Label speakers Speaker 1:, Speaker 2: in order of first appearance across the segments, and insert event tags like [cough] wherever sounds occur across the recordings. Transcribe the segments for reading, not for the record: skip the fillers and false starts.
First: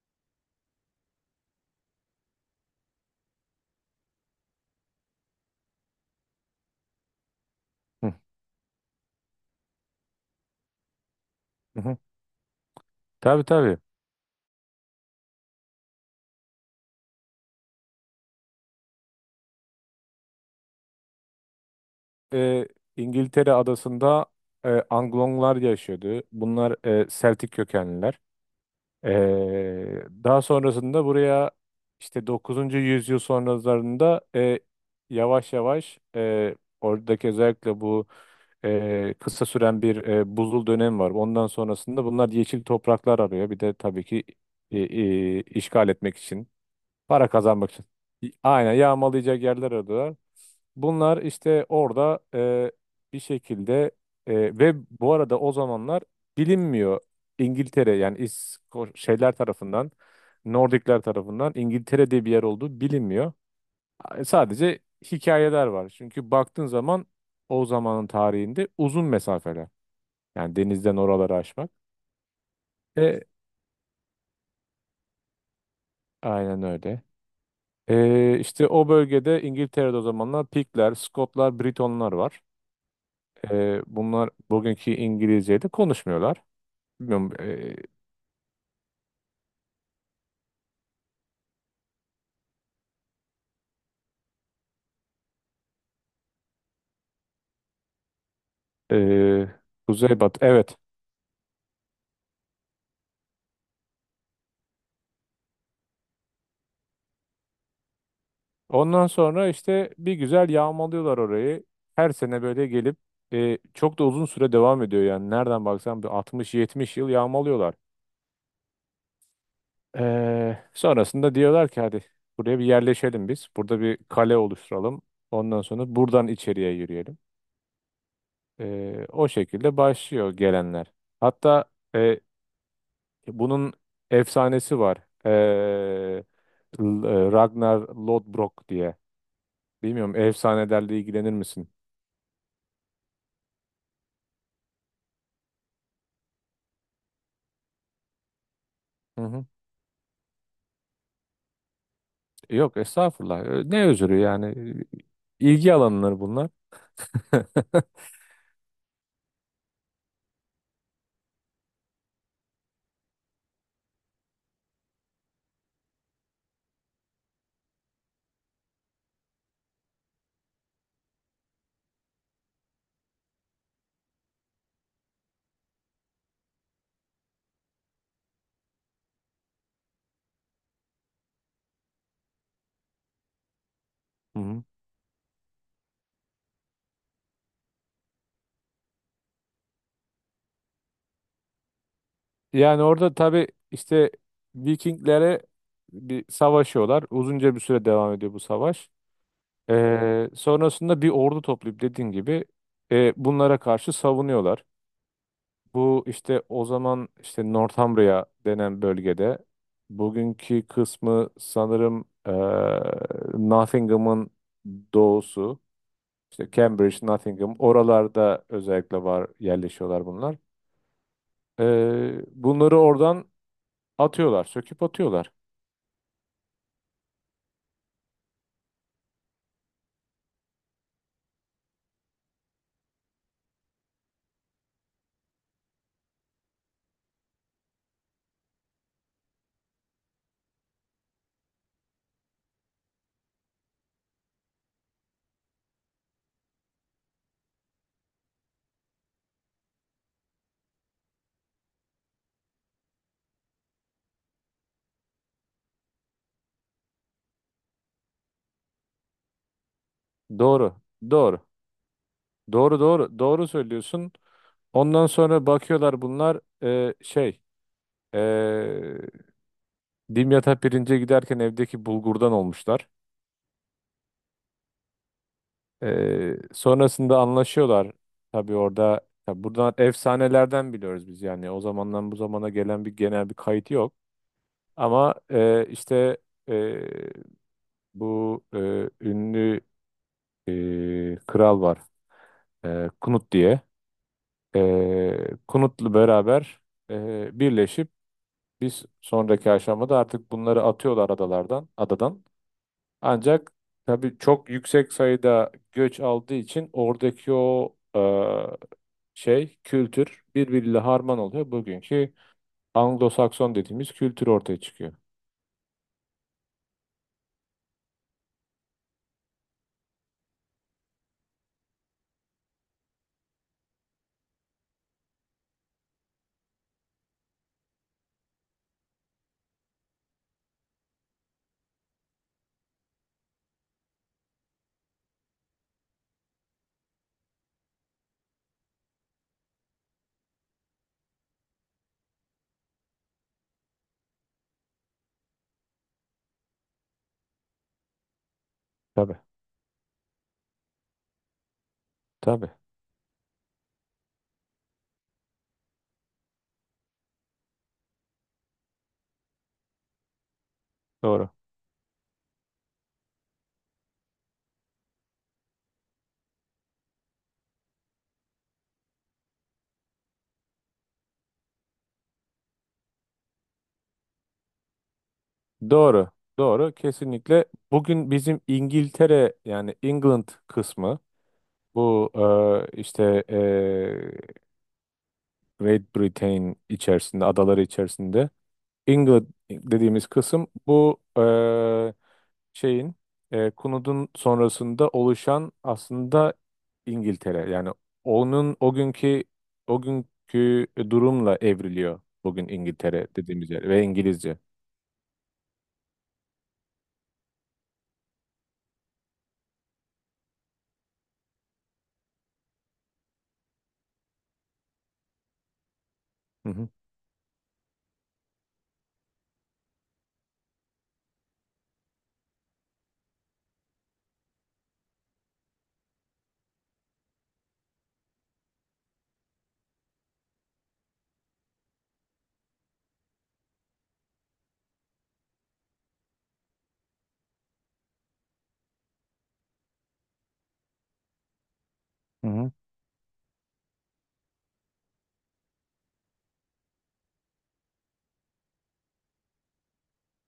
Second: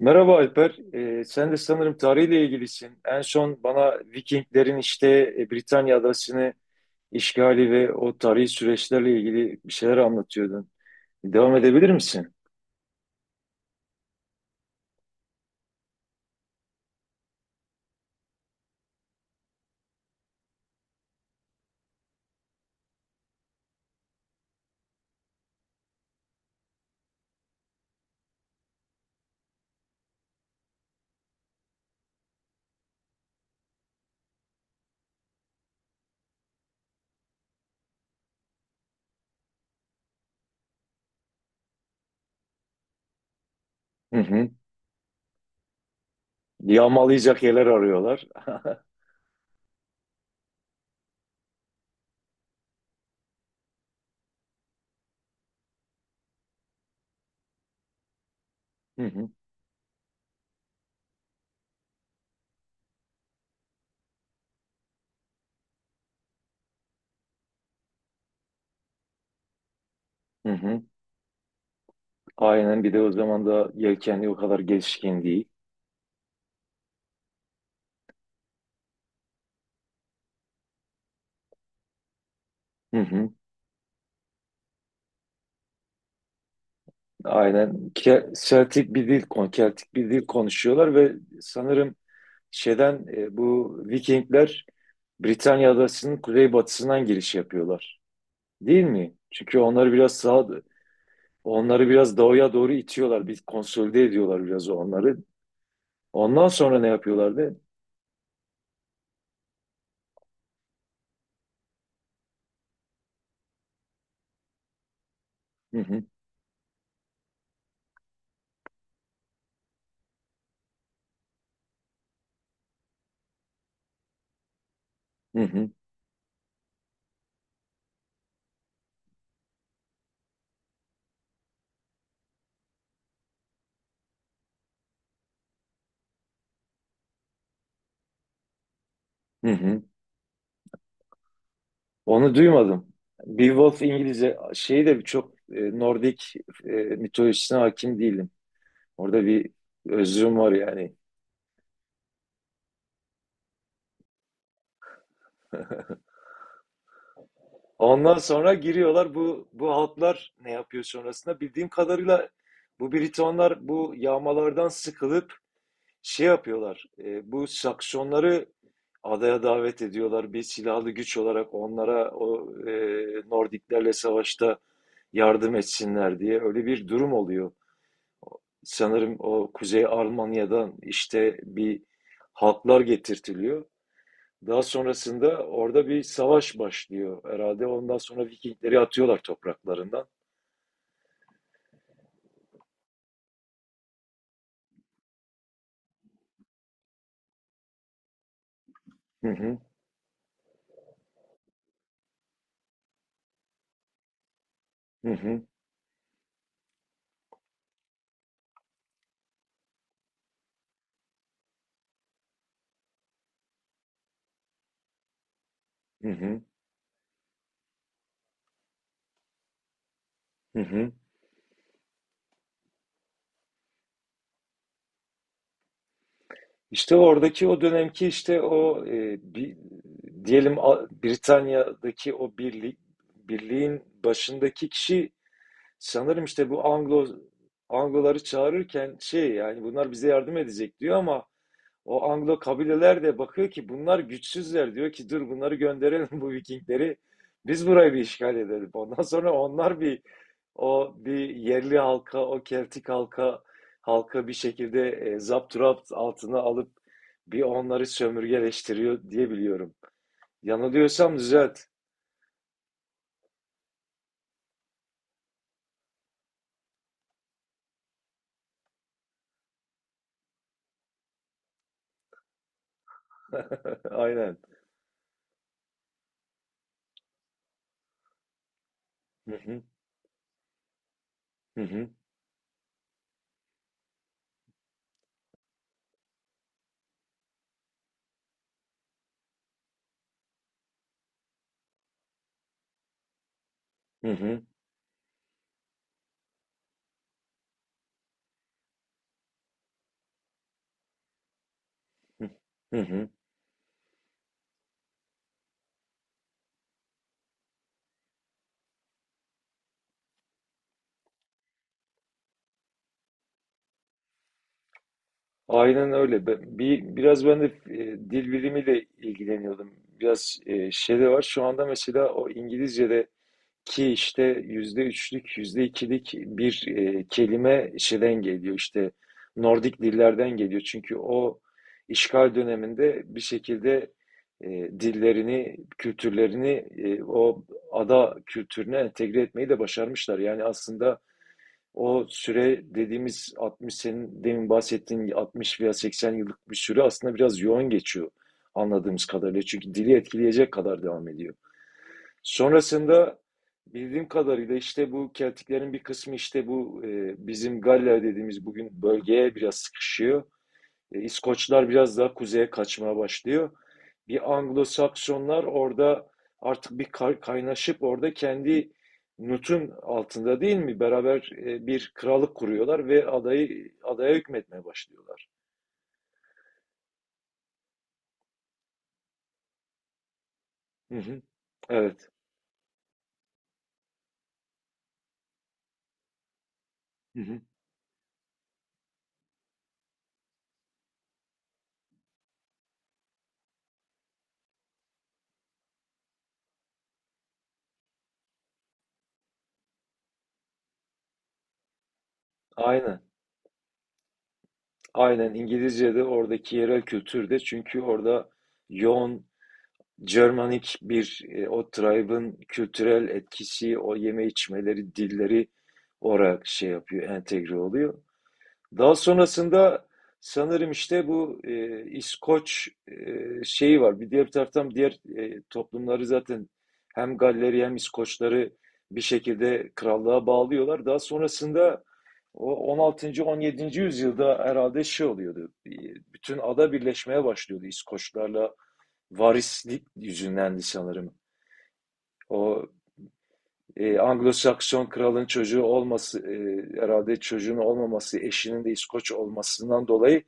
Speaker 1: Merhaba Alper. Sen de sanırım tarihle ilgilisin. En son bana Vikinglerin işte Britanya adasını işgali ve
Speaker 2: Hı
Speaker 1: o tarihi süreçlerle ilgili bir şeyler anlatıyordun. Devam
Speaker 2: hı.
Speaker 1: edebilir
Speaker 2: hı.
Speaker 1: misin?
Speaker 2: Tabii tabii. Ee, İngiltere adasında Anglonglar yaşıyordu. Bunlar Celtic kökenliler. Daha sonrasında buraya işte 9. yüzyıl sonralarında yavaş yavaş oradaki özellikle bu kısa süren bir buzul dönem var. Ondan sonrasında bunlar yeşil topraklar arıyor. Bir de tabii
Speaker 1: Hı
Speaker 2: ki
Speaker 1: hı.
Speaker 2: işgal etmek için, para
Speaker 1: Yağmalayacak yerler
Speaker 2: kazanmak için.
Speaker 1: arıyorlar.
Speaker 2: Aynen
Speaker 1: [laughs]
Speaker 2: yağmalayacak yerler arıyorlar. Bunlar işte orada bir şekilde ve bu arada o zamanlar bilinmiyor. İngiltere yani
Speaker 1: Hı hı.
Speaker 2: şeyler tarafından, Nordikler tarafından İngiltere diye bir yer olduğu bilinmiyor. Sadece hikayeler var. Çünkü baktığın zaman o zamanın tarihinde uzun mesafeler.
Speaker 1: Hı
Speaker 2: Yani
Speaker 1: hı.
Speaker 2: denizden oraları aşmak.
Speaker 1: Aynen, bir de o
Speaker 2: E,
Speaker 1: zaman da yelkenli o kadar gelişkin değil.
Speaker 2: aynen öyle. İşte o bölgede İngiltere'de o zamanlar Pikler, Skotlar, Britonlar var.
Speaker 1: Hı hı.
Speaker 2: Bunlar bugünkü İngilizce'yi de konuşmuyorlar. Bilmiyorum.
Speaker 1: Aynen. Celtic bir dil, Keltik bir dil konuşuyorlar ve sanırım şeyden bu Vikingler Britanya adasının kuzeybatısından giriş yapıyorlar. Değil mi?
Speaker 2: E,
Speaker 1: Çünkü
Speaker 2: Kuzey Batı. Evet.
Speaker 1: onları biraz doğuya doğru itiyorlar. Bir konsolide ediyorlar biraz onları. Ondan sonra ne yapıyorlardı?
Speaker 2: Ondan sonra işte bir güzel yağmalıyorlar orayı. Her sene böyle gelip çok da uzun süre devam ediyor yani. Nereden
Speaker 1: Hı hı,
Speaker 2: baksan bir 60-70 yıl yağmalıyorlar. E, Sonrasında diyorlar ki hadi buraya bir yerleşelim biz. Burada bir kale oluşturalım.
Speaker 1: hı
Speaker 2: Ondan
Speaker 1: hı,
Speaker 2: sonra buradan içeriye yürüyelim. O şekilde başlıyor gelenler. Hatta e, bunun efsanesi var. E, Ragnar Lodbrok diye.
Speaker 1: hı hı.
Speaker 2: Bilmiyorum efsanelerle ilgilenir misin?
Speaker 1: Onu duymadım. Beowulf İngilizce şeyi de çok Nordik mitolojisine hakim değilim.
Speaker 2: Hı
Speaker 1: Orada
Speaker 2: hı.
Speaker 1: bir özrüm var yani.
Speaker 2: Yok estağfurullah. Ne özürü yani? İlgi alanları bunlar. [laughs]
Speaker 1: Ondan sonra giriyorlar, bu halklar ne yapıyor sonrasında? Bildiğim kadarıyla bu Britonlar bu yağmalardan sıkılıp şey yapıyorlar. Bu Saksonları adaya davet ediyorlar. Bir silahlı güç olarak onlara o Nordiklerle savaşta yardım etsinler diye öyle bir durum oluyor. Sanırım o Kuzey Almanya'dan işte bir halklar getirtiliyor.
Speaker 2: Hı
Speaker 1: Daha
Speaker 2: hı.
Speaker 1: sonrasında orada bir savaş başlıyor herhalde. Ondan sonra Vikingleri atıyorlar topraklarından.
Speaker 2: Yani orada tabii işte Vikinglere bir savaşıyorlar. Uzunca bir süre devam ediyor bu savaş.
Speaker 1: Hı hı,
Speaker 2: Sonrasında bir ordu toplayıp dediğin gibi bunlara karşı savunuyorlar.
Speaker 1: hı hı,
Speaker 2: Bu işte o zaman işte Northumbria denen bölgede bugünkü kısmı sanırım Nottingham'ın doğusu,
Speaker 1: hı hı,
Speaker 2: işte Cambridge, Nottingham oralarda özellikle var, yerleşiyorlar bunlar.
Speaker 1: hı hı.
Speaker 2: Bunları oradan atıyorlar, söküp atıyorlar.
Speaker 1: İşte oradaki o dönemki işte o diyelim Britanya'daki o birlik, birliğin başındaki kişi sanırım işte bu Anglo Angloları çağırırken şey, yani bunlar bize yardım edecek diyor ama o Anglo kabileler de bakıyor ki bunlar güçsüzler, diyor ki dur bunları gönderelim bu Vikingleri. Biz burayı bir işgal edelim. Ondan sonra onlar bir, o bir yerli halka, o Keltik halka bir şekilde zapturapt altına alıp bir onları sömürgeleştiriyor diye biliyorum.
Speaker 2: Doğru,
Speaker 1: Yanılıyorsam
Speaker 2: doğru,
Speaker 1: düzelt.
Speaker 2: doğru, doğru söylüyorsun. Ondan sonra bakıyorlar bunlar eee Dimyat'a pirince giderken evdeki bulgurdan olmuşlar.
Speaker 1: [laughs] Aynen.
Speaker 2: Sonrasında anlaşıyorlar. Tabii orada
Speaker 1: Hı
Speaker 2: tabii
Speaker 1: hı,
Speaker 2: buradan efsanelerden biliyoruz biz yani.
Speaker 1: hı
Speaker 2: O
Speaker 1: hı,
Speaker 2: zamandan bu zamana gelen bir genel bir kayıt yok. Ama e, ünlü kral var. Knut diye.
Speaker 1: hı hı,
Speaker 2: Knut'la beraber birleşip biz sonraki aşamada artık bunları atıyorlar adalardan, adadan.
Speaker 1: hı hı.
Speaker 2: Ancak tabii çok yüksek sayıda göç aldığı için oradaki o kültür birbiriyle harman oluyor. Bugünkü Anglo-Sakson dediğimiz kültür ortaya çıkıyor.
Speaker 1: Aynen öyle. Biraz ben de dil bilimiyle ilgileniyordum. Biraz şey de var. Şu anda mesela o İngilizce'deki işte %3'lük, yüzde ikilik bir kelime şeyden geliyor. İşte Nordik dillerden geliyor. Çünkü o işgal döneminde bir şekilde e, dillerini, kültürlerini o ada kültürüne entegre etmeyi de başarmışlar. Yani aslında o süre dediğimiz 60, senin demin bahsettiğin 60 veya 80 yıllık bir süre aslında biraz yoğun geçiyor anladığımız
Speaker 2: Tabii,
Speaker 1: kadarıyla. Çünkü dili etkileyecek kadar devam ediyor.
Speaker 2: tabii.
Speaker 1: Sonrasında bildiğim kadarıyla işte bu Keltiklerin bir kısmı işte bu bizim Galler dediğimiz bugün bölgeye biraz sıkışıyor.
Speaker 2: Doğru.
Speaker 1: İskoçlar biraz daha kuzeye kaçmaya başlıyor. Bir Anglo-Saksonlar orada artık bir kaynaşıp orada kendi nutun altında, değil mi? Beraber bir krallık kuruyorlar ve adaya hükmetmeye başlıyorlar.
Speaker 2: Doğru. Doğru. Kesinlikle. Bugün bizim İngiltere yani England
Speaker 1: Hı
Speaker 2: kısmı
Speaker 1: hı.
Speaker 2: bu
Speaker 1: Evet.
Speaker 2: e, işte e, Great Britain
Speaker 1: Hı
Speaker 2: içerisinde,
Speaker 1: hı.
Speaker 2: adaları içerisinde England dediğimiz kısım bu şeyin Kunud'un sonrasında oluşan aslında İngiltere. Yani onun o günkü durumla evriliyor bugün
Speaker 1: Aynen.
Speaker 2: İngiltere dediğimiz yer ve İngilizce.
Speaker 1: Aynen, İngilizce'de, oradaki yerel kültürde, çünkü orada yoğun Germanik bir o tribe'ın kültürel etkisi, o yeme içmeleri, dilleri olarak
Speaker 2: Hı hı.
Speaker 1: şey yapıyor, entegre oluyor. Daha sonrasında sanırım işte bu İskoç şeyi var. Bir diğer bir taraftan diğer toplumları zaten hem Galleri hem İskoçları bir şekilde krallığa bağlıyorlar. Daha sonrasında o 16'ncı 17'nci yüzyılda herhalde şey oluyordu. Bütün ada birleşmeye başlıyordu İskoçlarla, varislik yüzündendi sanırım.
Speaker 2: Hı hı.
Speaker 1: O Anglo-Sakson kralın çocuğu olması, herhalde çocuğun olmaması, eşinin de İskoç olmasından dolayı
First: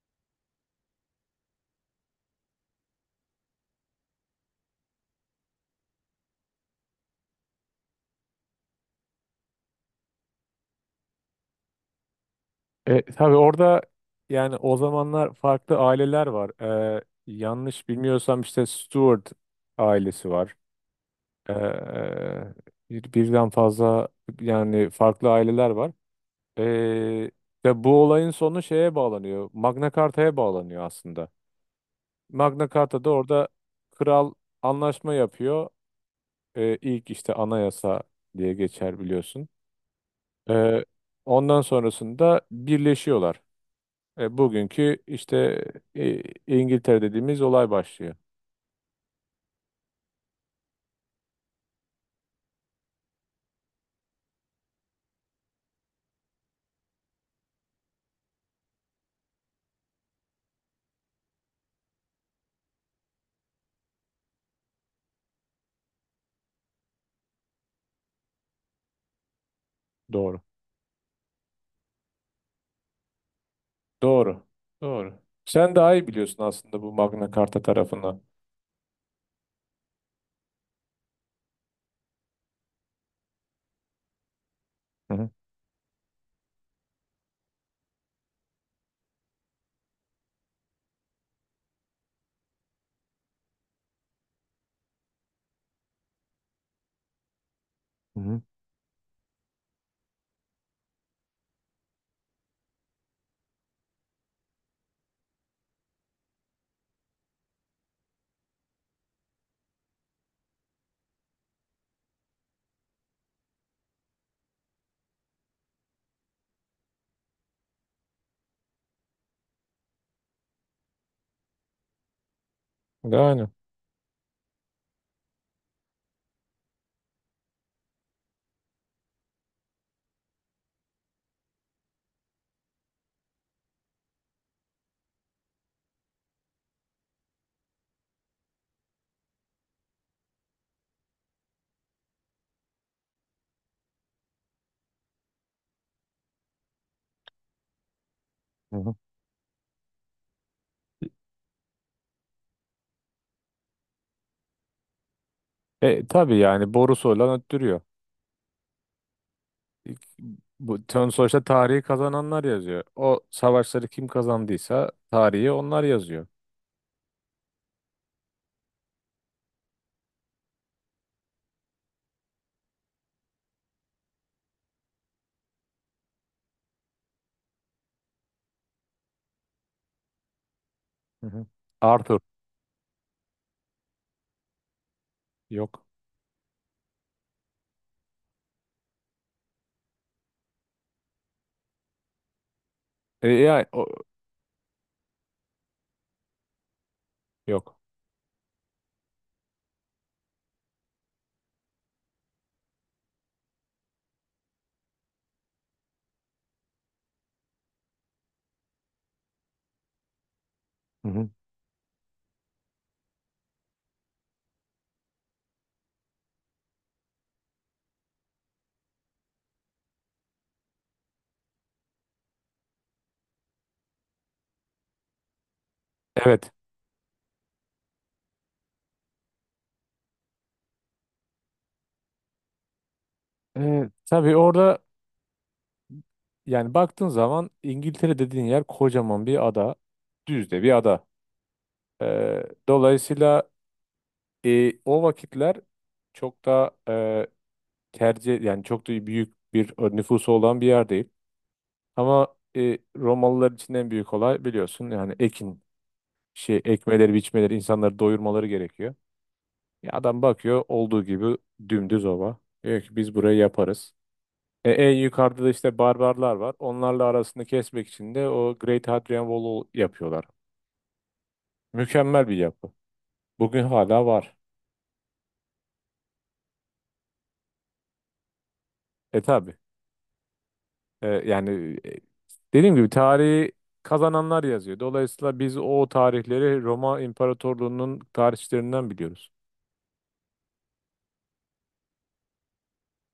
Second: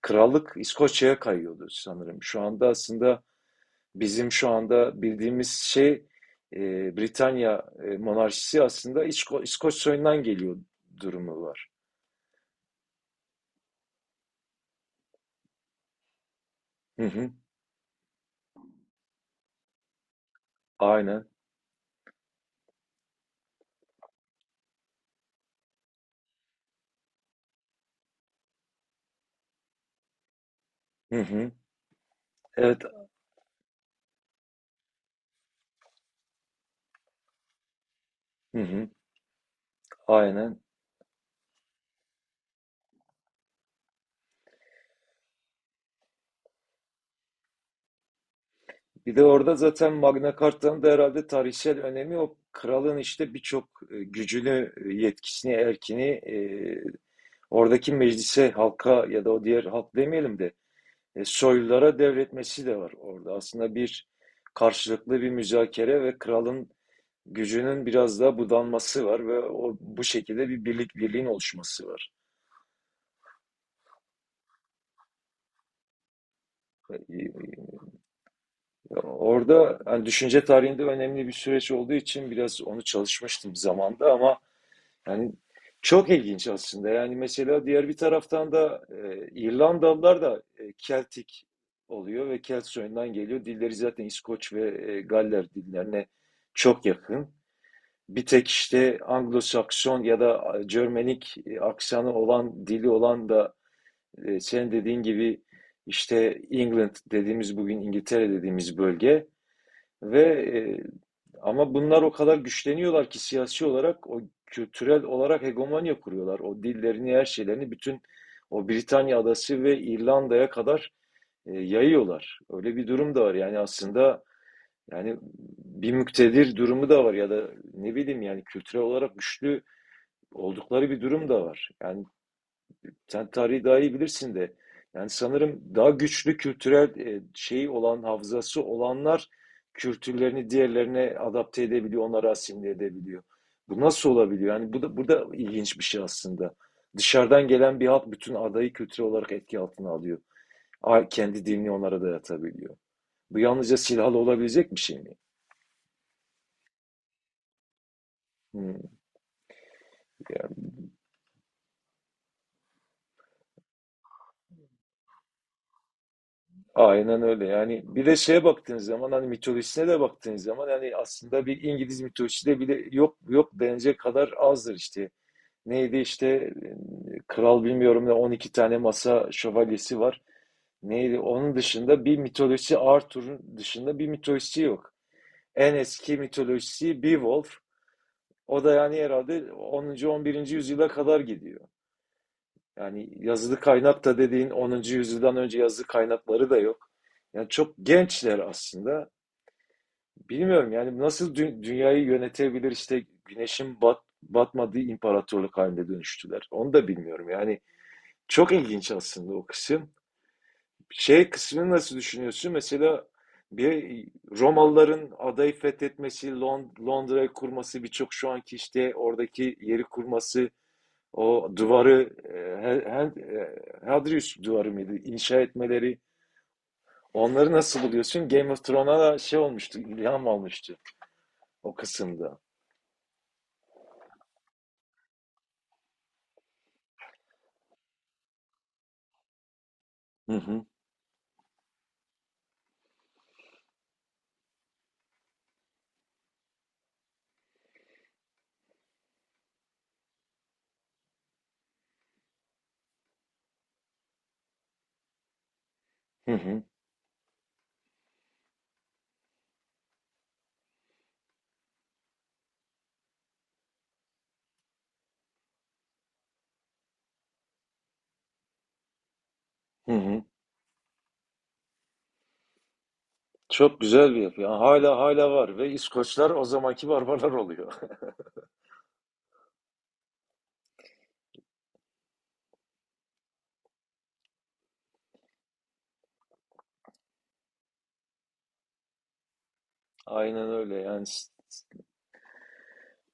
Speaker 1: krallık İskoçya'ya kayıyordu sanırım. Şu anda aslında bizim şu anda bildiğimiz şey, Britanya monarşisi aslında İskoç soyundan geliyor durumu var.
Speaker 2: Tabii orada yani o zamanlar farklı aileler var.
Speaker 1: Hı hı.
Speaker 2: Yanlış bilmiyorsam işte Stuart ailesi var.
Speaker 1: Aynen.
Speaker 2: E, Birden fazla yani farklı aileler var. Ee, Ve bu olayın sonu şeye bağlanıyor. Magna Carta'ya bağlanıyor
Speaker 1: Hı
Speaker 2: aslında.
Speaker 1: hı.
Speaker 2: Magna
Speaker 1: Evet.
Speaker 2: Carta'da orada kral anlaşma yapıyor. İlk işte anayasa diye
Speaker 1: Hı hı.
Speaker 2: geçer biliyorsun.
Speaker 1: Aynen.
Speaker 2: Ee, Ondan sonrasında birleşiyorlar. Bugünkü işte İngiltere dediğimiz olay başlıyor.
Speaker 1: Bir de orada zaten Magna Carta'nın da herhalde tarihsel önemi, o kralın işte birçok gücünü, yetkisini, erkini oradaki meclise, halka, ya da o diğer halk demeyelim de soylulara devretmesi de var orada. Aslında bir karşılıklı bir müzakere ve kralın gücünün biraz daha budanması var ve o bu
Speaker 2: Doğru.
Speaker 1: şekilde bir birliğin oluşması var.
Speaker 2: Doğru. Doğru. Sen daha iyi biliyorsun aslında bu
Speaker 1: E,
Speaker 2: Magna Carta
Speaker 1: e,
Speaker 2: tarafını.
Speaker 1: Orada hani düşünce tarihinde önemli bir süreç olduğu için biraz onu çalışmıştım zamanda ama
Speaker 2: Hı hı.
Speaker 1: yani çok ilginç aslında. Yani mesela diğer bir taraftan da İrlandalılar da Keltik oluyor ve Kelt soyundan geliyor. Dilleri zaten İskoç ve Galler dillerine çok yakın.
Speaker 2: Hı
Speaker 1: Bir
Speaker 2: hı.
Speaker 1: tek işte Anglo-Sakson ya da Cermenik aksanı olan, dili olan da senin dediğin gibi işte England dediğimiz, bugün İngiltere dediğimiz bölge ve ama bunlar o kadar güçleniyorlar ki, siyasi olarak, o kültürel olarak hegemonya kuruyorlar. O dillerini, her şeylerini bütün o Britanya adası ve İrlanda'ya kadar yayıyorlar. Öyle bir durum da var.
Speaker 2: Yani.
Speaker 1: Yani aslında, yani bir müktedir durumu da var, ya da ne bileyim, yani kültürel olarak güçlü oldukları bir durum da var. Yani sen tarihi daha iyi bilirsin de. Yani sanırım daha güçlü kültürel şeyi olan, hafızası olanlar kültürlerini diğerlerine adapte edebiliyor, onları asimile edebiliyor. Bu nasıl olabiliyor? Yani bu da ilginç bir şey aslında. Dışarıdan gelen bir halk bütün adayı
Speaker 2: Hı hı.
Speaker 1: kültürel olarak etki altına alıyor. Kendi dinini onlara dayatabiliyor. Bu yalnızca silahlı olabilecek bir şey mi?
Speaker 2: Tabii yani borusu olan öttürüyor.
Speaker 1: Hmm.
Speaker 2: Bu tön sonuçta tarihi kazananlar yazıyor. O savaşları kim kazandıysa tarihi onlar yazıyor.
Speaker 1: Aynen öyle. Yani bir de şeye baktığınız zaman, hani mitolojisine de baktığınız zaman, yani aslında bir İngiliz mitolojide bile yok, yok denecek kadar azdır işte. Neydi işte kral bilmiyorum ne, 12 tane masa şövalyesi var. Neydi
Speaker 2: Hı hı.
Speaker 1: onun dışında bir
Speaker 2: Arthur
Speaker 1: mitolojisi? Arthur'un dışında bir mitolojisi yok. En
Speaker 2: yok.
Speaker 1: eski mitolojisi Beowulf. O da yani herhalde 10'uncu 11'inci yüzyıla kadar gidiyor. Yani
Speaker 2: E,
Speaker 1: yazılı
Speaker 2: yani o,
Speaker 1: kaynak da, dediğin, 10'uncu yüzyıldan önce yazılı kaynakları da yok. Yani çok
Speaker 2: yok.
Speaker 1: gençler aslında. Bilmiyorum yani nasıl dünyayı yönetebilir, işte güneşin batmadığı imparatorluk haline dönüştüler. Onu da bilmiyorum. Yani çok ilginç aslında o kısım.
Speaker 2: Hı
Speaker 1: Şey
Speaker 2: hı.
Speaker 1: kısmını nasıl düşünüyorsun? Mesela bir Romalıların adayı fethetmesi, Londra'yı kurması, birçok şu anki işte oradaki yeri kurması, o duvarı, Hadrius duvarı mıydı? İnşa etmeleri.
Speaker 2: Evet.
Speaker 1: Onları nasıl buluyorsun? Game of Thrones'a da şey olmuştu, ilham almıştı o kısımda.
Speaker 2: Tabii orada yani baktığın zaman İngiltere dediğin yer kocaman bir ada.
Speaker 1: Hı
Speaker 2: Düz de
Speaker 1: hı,
Speaker 2: bir ada. E, Dolayısıyla o vakitler çok da e, tercih yani çok da büyük bir nüfusu olan bir yer değil. Ama Romalılar için en büyük olay biliyorsun yani ekin
Speaker 1: hı
Speaker 2: şey
Speaker 1: hı,
Speaker 2: ekmeleri, biçmeleri, insanları doyurmaları gerekiyor. Ya adam bakıyor olduğu gibi dümdüz ova. Diyor ki biz burayı yaparız. En yukarıda da işte barbarlar var. Onlarla arasını kesmek için de o Great Hadrian Wall'u
Speaker 1: hı hı.
Speaker 2: yapıyorlar. Mükemmel bir yapı. Bugün
Speaker 1: Çok
Speaker 2: hala
Speaker 1: güzel bir
Speaker 2: var.
Speaker 1: yapı. Yani hala var ve İskoçlar o zamanki barbarlar oluyor.
Speaker 2: E tabi. E, yani e, Dediğim gibi tarihi kazananlar yazıyor. Dolayısıyla biz o tarihleri Roma İmparatorluğu'nun tarihçilerinden biliyoruz.
Speaker 1: [laughs] Aynen öyle yani.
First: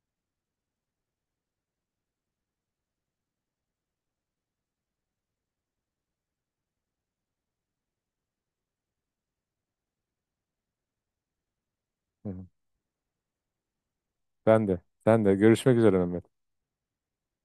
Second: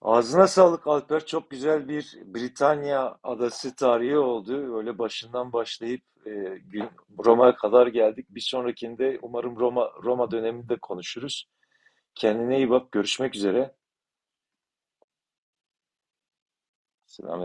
Speaker 1: Ağzına sağlık Alper. Çok güzel bir Britanya adası tarihi oldu. Öyle başından başlayıp gün- Roma'ya kadar geldik. Bir sonrakinde umarım Roma döneminde konuşuruz.
Speaker 2: Hı hı.
Speaker 1: Kendine iyi bak, görüşmek üzere.
Speaker 2: Ben de. Ben de. Görüşmek üzere Mehmet.
Speaker 1: Selam.